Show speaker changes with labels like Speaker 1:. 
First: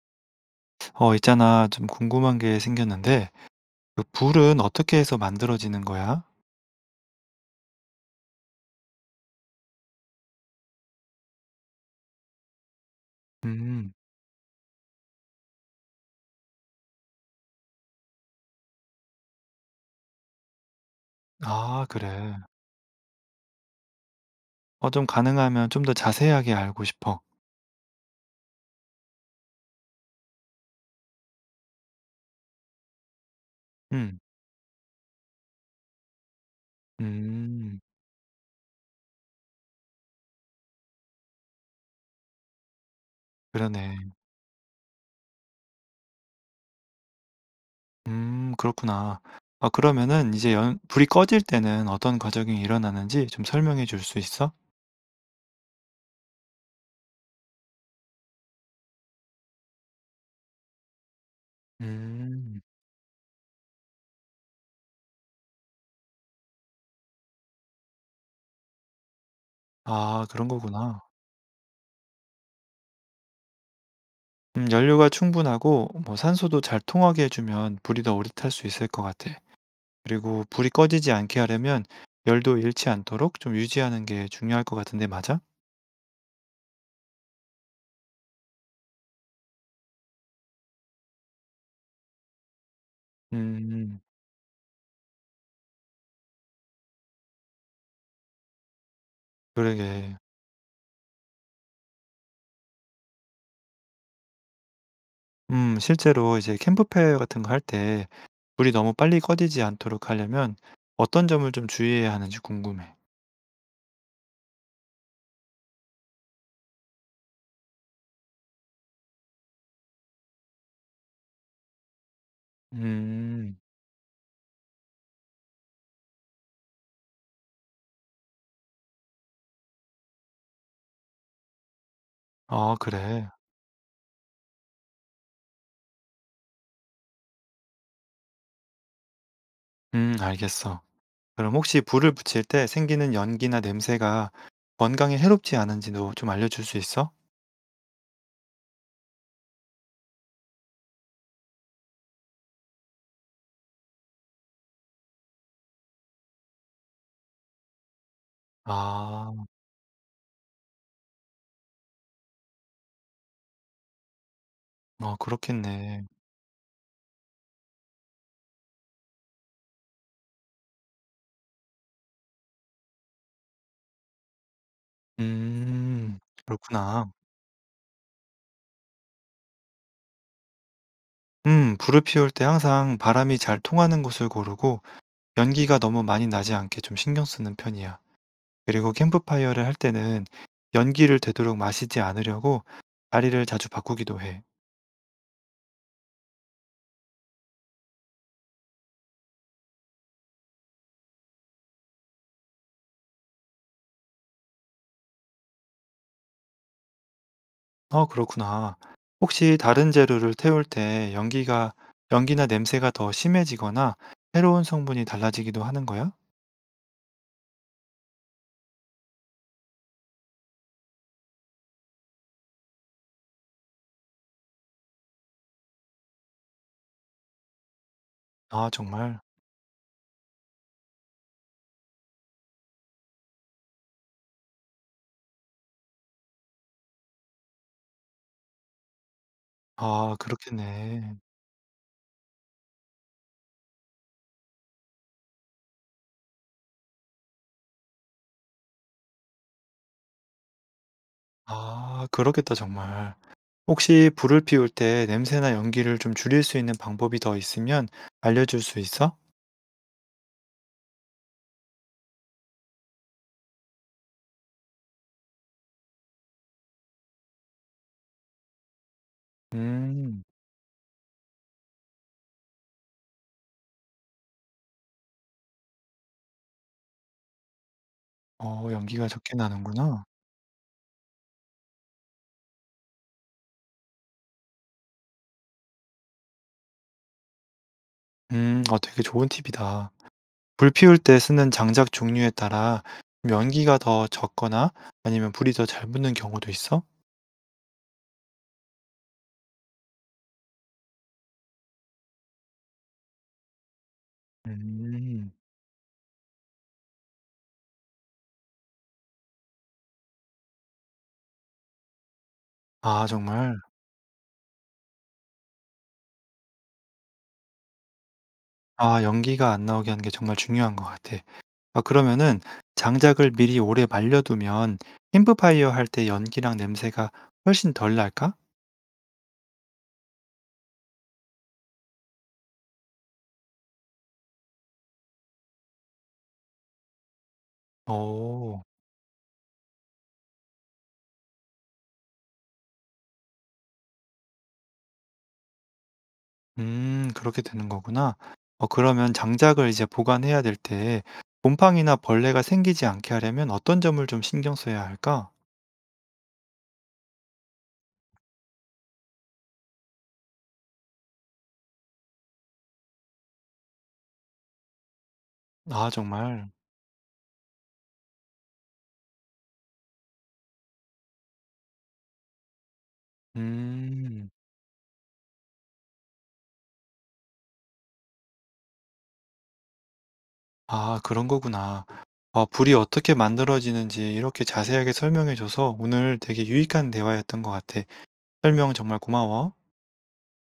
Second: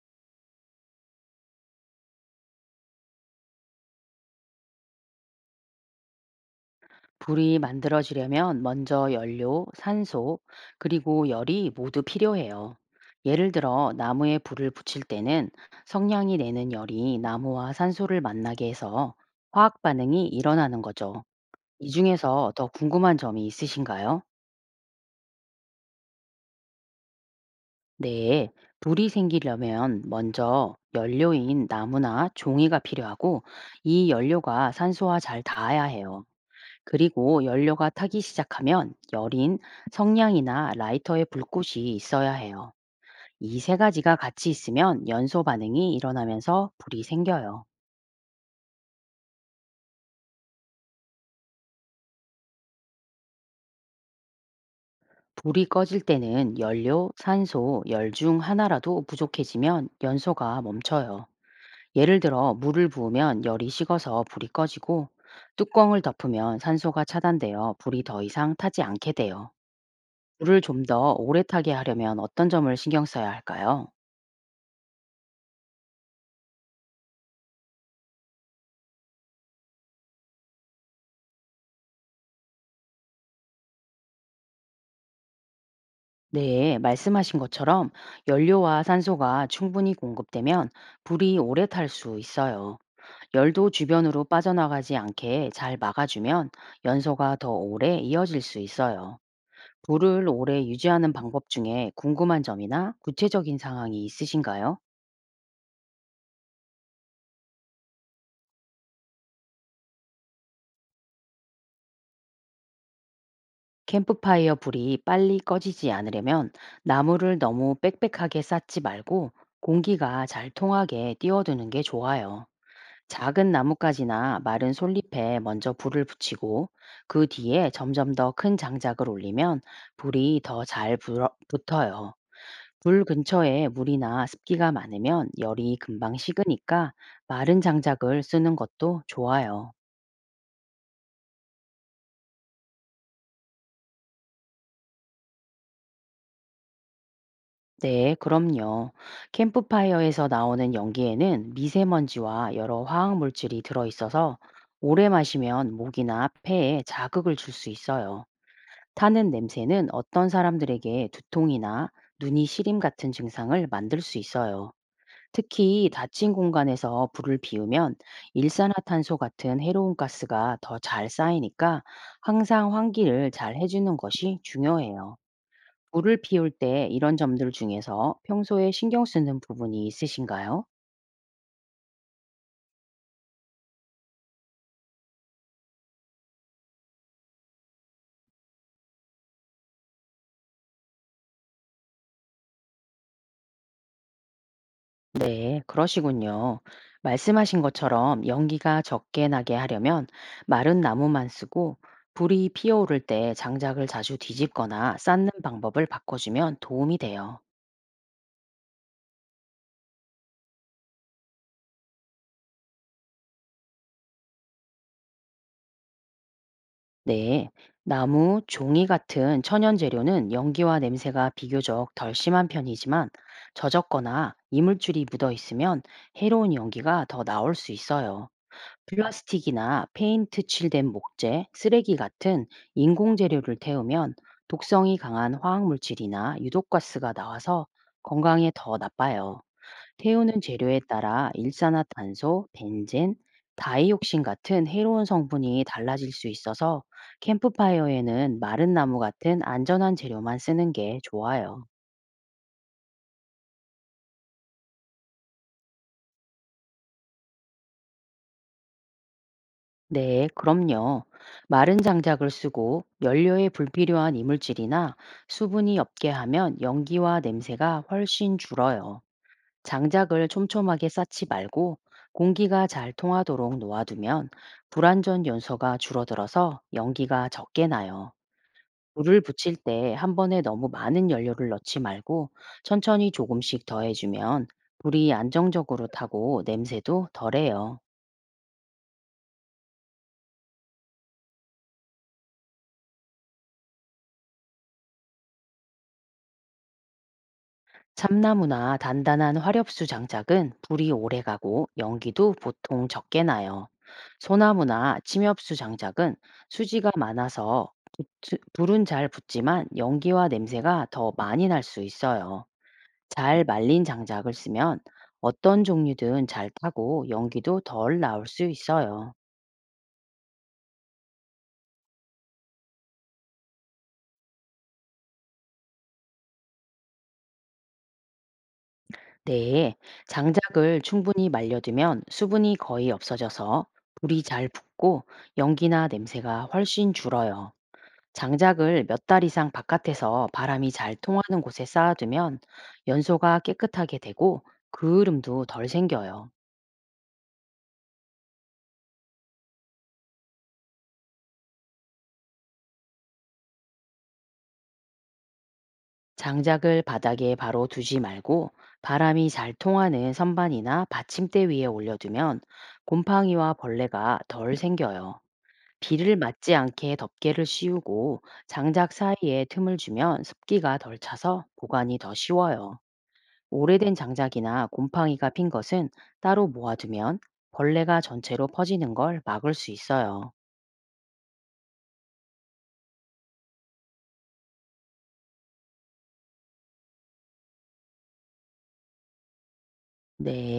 Speaker 1: 어, 있잖아. 좀 궁금한 게 생겼는데, 그 불은 어떻게 해서 만들어지는 거야?
Speaker 2: 불이 만들어지려면 먼저 연료, 산소, 그리고 열이 모두 필요해요. 예를 들어
Speaker 1: 음,
Speaker 2: 나무에 불을 붙일 때는 성냥이 내는 열이 나무와 산소를 만나게 해서 화학 반응이 일어나는 거죠.
Speaker 1: 아,
Speaker 2: 이
Speaker 1: 그래.
Speaker 2: 중에서 더 궁금한 점이 있으신가요?
Speaker 1: 어, 좀 가능하면 좀 더 자세하게 알고 싶어.
Speaker 2: 네, 불이 생기려면 먼저 연료인 나무나 종이가 필요하고 이
Speaker 1: 음,
Speaker 2: 연료가 산소와 잘 닿아야 해요. 그리고
Speaker 1: 음,
Speaker 2: 연료가 타기 시작하면 열인, 성냥이나 라이터의 불꽃이 있어야 해요. 이 세
Speaker 1: 그러네.
Speaker 2: 가지가 같이 있으면 연소 반응이 일어나면서 불이 생겨요.
Speaker 1: 그렇구나. 아, 그러면은 이제 불이 꺼질 때는 어떤 과정이 일어나는지 좀 설명해 줄 수 있어?
Speaker 2: 불이 꺼질 때는 연료, 산소, 열 중 하나라도 부족해지면 연소가 멈춰요. 예를 들어
Speaker 1: 음,
Speaker 2: 물을 부으면 열이 식어서 불이 꺼지고 뚜껑을 덮으면 산소가 차단되어 불이 더 이상 타지 않게 돼요.
Speaker 1: 아, 그런
Speaker 2: 불을 좀
Speaker 1: 거구나.
Speaker 2: 더 오래 타게 하려면 어떤 점을 신경 써야 할까요?
Speaker 1: 연료가 충분하고 뭐 산소도 잘 통하게 해주면 불이 더 오래 탈 수 있을 것 같아. 그리고 불이 꺼지지 않게 하려면 열도 잃지 않도록 좀 유지하는 게 중요할 것 같은데 맞아?
Speaker 2: 네, 말씀하신 것처럼 연료와 산소가 충분히 공급되면 불이 오래 탈 수 있어요. 열도
Speaker 1: 음.
Speaker 2: 주변으로 빠져나가지 않게 잘 막아주면 연소가 더 오래 이어질 수 있어요.
Speaker 1: 그러게.
Speaker 2: 불을 오래 유지하는 방법 중에 궁금한 점이나 구체적인 상황이 있으신가요?
Speaker 1: 실제로 이제 캠프페어 같은 거 할 때 불이 너무 빨리 꺼지지 않도록 하려면 어떤 점을 좀 주의해야 하는지 궁금해.
Speaker 2: 캠프파이어 불이 빨리 꺼지지 않으려면 나무를 너무 빽빽하게 쌓지 말고 공기가 잘 통하게 띄워두는 게 좋아요. 작은
Speaker 1: 음.
Speaker 2: 나뭇가지나 마른 솔잎에 먼저 불을 붙이고 그 뒤에 점점 더 큰 장작을 올리면 불이 더 잘 붙어요.
Speaker 1: 아
Speaker 2: 불
Speaker 1: 그래.
Speaker 2: 근처에 물이나 습기가 많으면 열이 금방 식으니까 마른 장작을 쓰는 것도 좋아요.
Speaker 1: 알겠어. 그럼 혹시 불을 붙일 때 생기는 연기나 냄새가 건강에 해롭지 않은지도 좀 알려줄 수 있어?
Speaker 2: 네, 그럼요. 캠프파이어에서 나오는 연기에는 미세먼지와 여러 화학 물질이 들어있어서 오래 마시면 목이나 폐에 자극을 줄 수 있어요. 타는
Speaker 1: 아.
Speaker 2: 냄새는 어떤 사람들에게 두통이나 눈이 시림 같은 증상을 만들 수 있어요.
Speaker 1: 어
Speaker 2: 특히
Speaker 1: 그렇겠네.
Speaker 2: 닫힌 공간에서 불을 피우면 일산화탄소 같은 해로운 가스가 더 잘 쌓이니까 항상 환기를 잘 해주는 것이 중요해요. 불을
Speaker 1: 음.
Speaker 2: 피울 때
Speaker 1: 그렇구나.
Speaker 2: 이런 점들 중에서 평소에 신경 쓰는 부분이 있으신가요?
Speaker 1: 불을 피울 때 항상 바람이 잘 통하는 곳을 고르고 연기가 너무 많이 나지 않게 좀 신경 쓰는 편이야. 그리고 캠프파이어를 할 때는 연기를 되도록 마시지 않으려고 자리를 자주 바꾸기도 해.
Speaker 2: 네, 그러시군요. 말씀하신 것처럼 연기가 적게 나게 하려면 마른 나무만 쓰고 불이 피어오를 때 장작을 자주 뒤집거나 쌓는 방법을 바꿔주면 도움이 돼요.
Speaker 1: 어, 그렇구나. 혹시 다른 재료를 태울 때 연기나 냄새가 더 심해지거나 새로운 성분이 달라지기도 하는 거야?
Speaker 2: 네, 나무, 종이 같은 천연 재료는 연기와 냄새가 비교적 덜 심한 편이지만 젖었거나 이물질이 묻어 있으면 해로운 연기가 더 나올 수 있어요.
Speaker 1: 아, 정말.
Speaker 2: 플라스틱이나 페인트 칠된 목재, 쓰레기 같은 인공 재료를 태우면 독성이 강한 화학 물질이나 유독가스가 나와서 건강에 더 나빠요.
Speaker 1: 아,
Speaker 2: 태우는 재료에
Speaker 1: 그렇겠네.
Speaker 2: 따라 일산화탄소, 벤젠, 다이옥신 같은 해로운 성분이 달라질 수 있어서 캠프파이어에는 마른 나무 같은 안전한 재료만 쓰는 게 좋아요.
Speaker 1: 아, 그렇겠다, 정말. 혹시 불을 피울 때 냄새나 연기를 좀 줄일 수 있는 방법이 더 있으면 알려줄 수 있어?
Speaker 2: 네, 그럼요. 마른 장작을 쓰고 연료에 불필요한 이물질이나 수분이 없게 하면 연기와 냄새가 훨씬 줄어요.
Speaker 1: 음,
Speaker 2: 장작을 촘촘하게 쌓지 말고 공기가 잘 통하도록 놓아두면 불완전 연소가 줄어들어서 연기가 적게 나요.
Speaker 1: 어, 연기가
Speaker 2: 불을
Speaker 1: 적게
Speaker 2: 붙일 때
Speaker 1: 나는구나.
Speaker 2: 한 번에 너무 많은 연료를 넣지 말고 천천히 조금씩 더해주면 불이 안정적으로 타고 냄새도 덜해요.
Speaker 1: 어, 되게 좋은 팁이다. 불 피울 때 쓰는 장작 종류에 따라 연기가 더 적거나 아니면 불이 더 잘 붙는 경우도 있어?
Speaker 2: 참나무나 단단한 화렵수 장작은 불이 오래 가고 연기도 보통 적게 나요. 소나무나
Speaker 1: 음,
Speaker 2: 침엽수 장작은 수지가 많아서 불은 잘 붙지만 연기와 냄새가 더 많이 날 수 있어요.
Speaker 1: 아,
Speaker 2: 잘
Speaker 1: 정말.
Speaker 2: 말린 장작을 쓰면 어떤 종류든 잘 타고 연기도 덜 나올 수
Speaker 1: 아,
Speaker 2: 있어요.
Speaker 1: 연기가 안 나오게 하는 게 정말 중요한 것 같아. 아, 그러면은 장작을 미리 오래 말려두면 캠프파이어 할 때 연기랑 냄새가 훨씬 덜 날까?
Speaker 2: 네, 장작을 충분히 말려두면 수분이 거의 없어져서 불이 잘 붙고 연기나 냄새가 훨씬 줄어요.
Speaker 1: 오.
Speaker 2: 장작을 몇 달 이상 바깥에서 바람이 잘 통하는 곳에 쌓아두면 연소가 깨끗하게 되고 그을음도 덜 생겨요.
Speaker 1: 그렇게 되는 거구나. 어 그러면 장작을 이제 보관해야 될 때 곰팡이나 벌레가 생기지 않게 하려면 어떤 점을 좀 신경 써야 할까?
Speaker 2: 장작을 바닥에 바로 두지 말고 바람이 잘 통하는 선반이나 받침대 위에 올려두면 곰팡이와 벌레가 덜 생겨요.
Speaker 1: 아
Speaker 2: 비를
Speaker 1: 정말.
Speaker 2: 맞지 않게 덮개를 씌우고 장작 사이에 틈을 주면 습기가 덜 차서 보관이 더 쉬워요. 오래된
Speaker 1: 음.
Speaker 2: 장작이나 곰팡이가 핀 것은 따로 모아두면 벌레가 전체로 퍼지는 걸 막을 수 있어요.
Speaker 1: 아 그런 거구나. 아 불이 어떻게 만들어지는지 이렇게 자세하게 설명해 줘서 오늘 되게 유익한 대화였던 것 같아. 설명 정말 고마워.
Speaker 2: 네.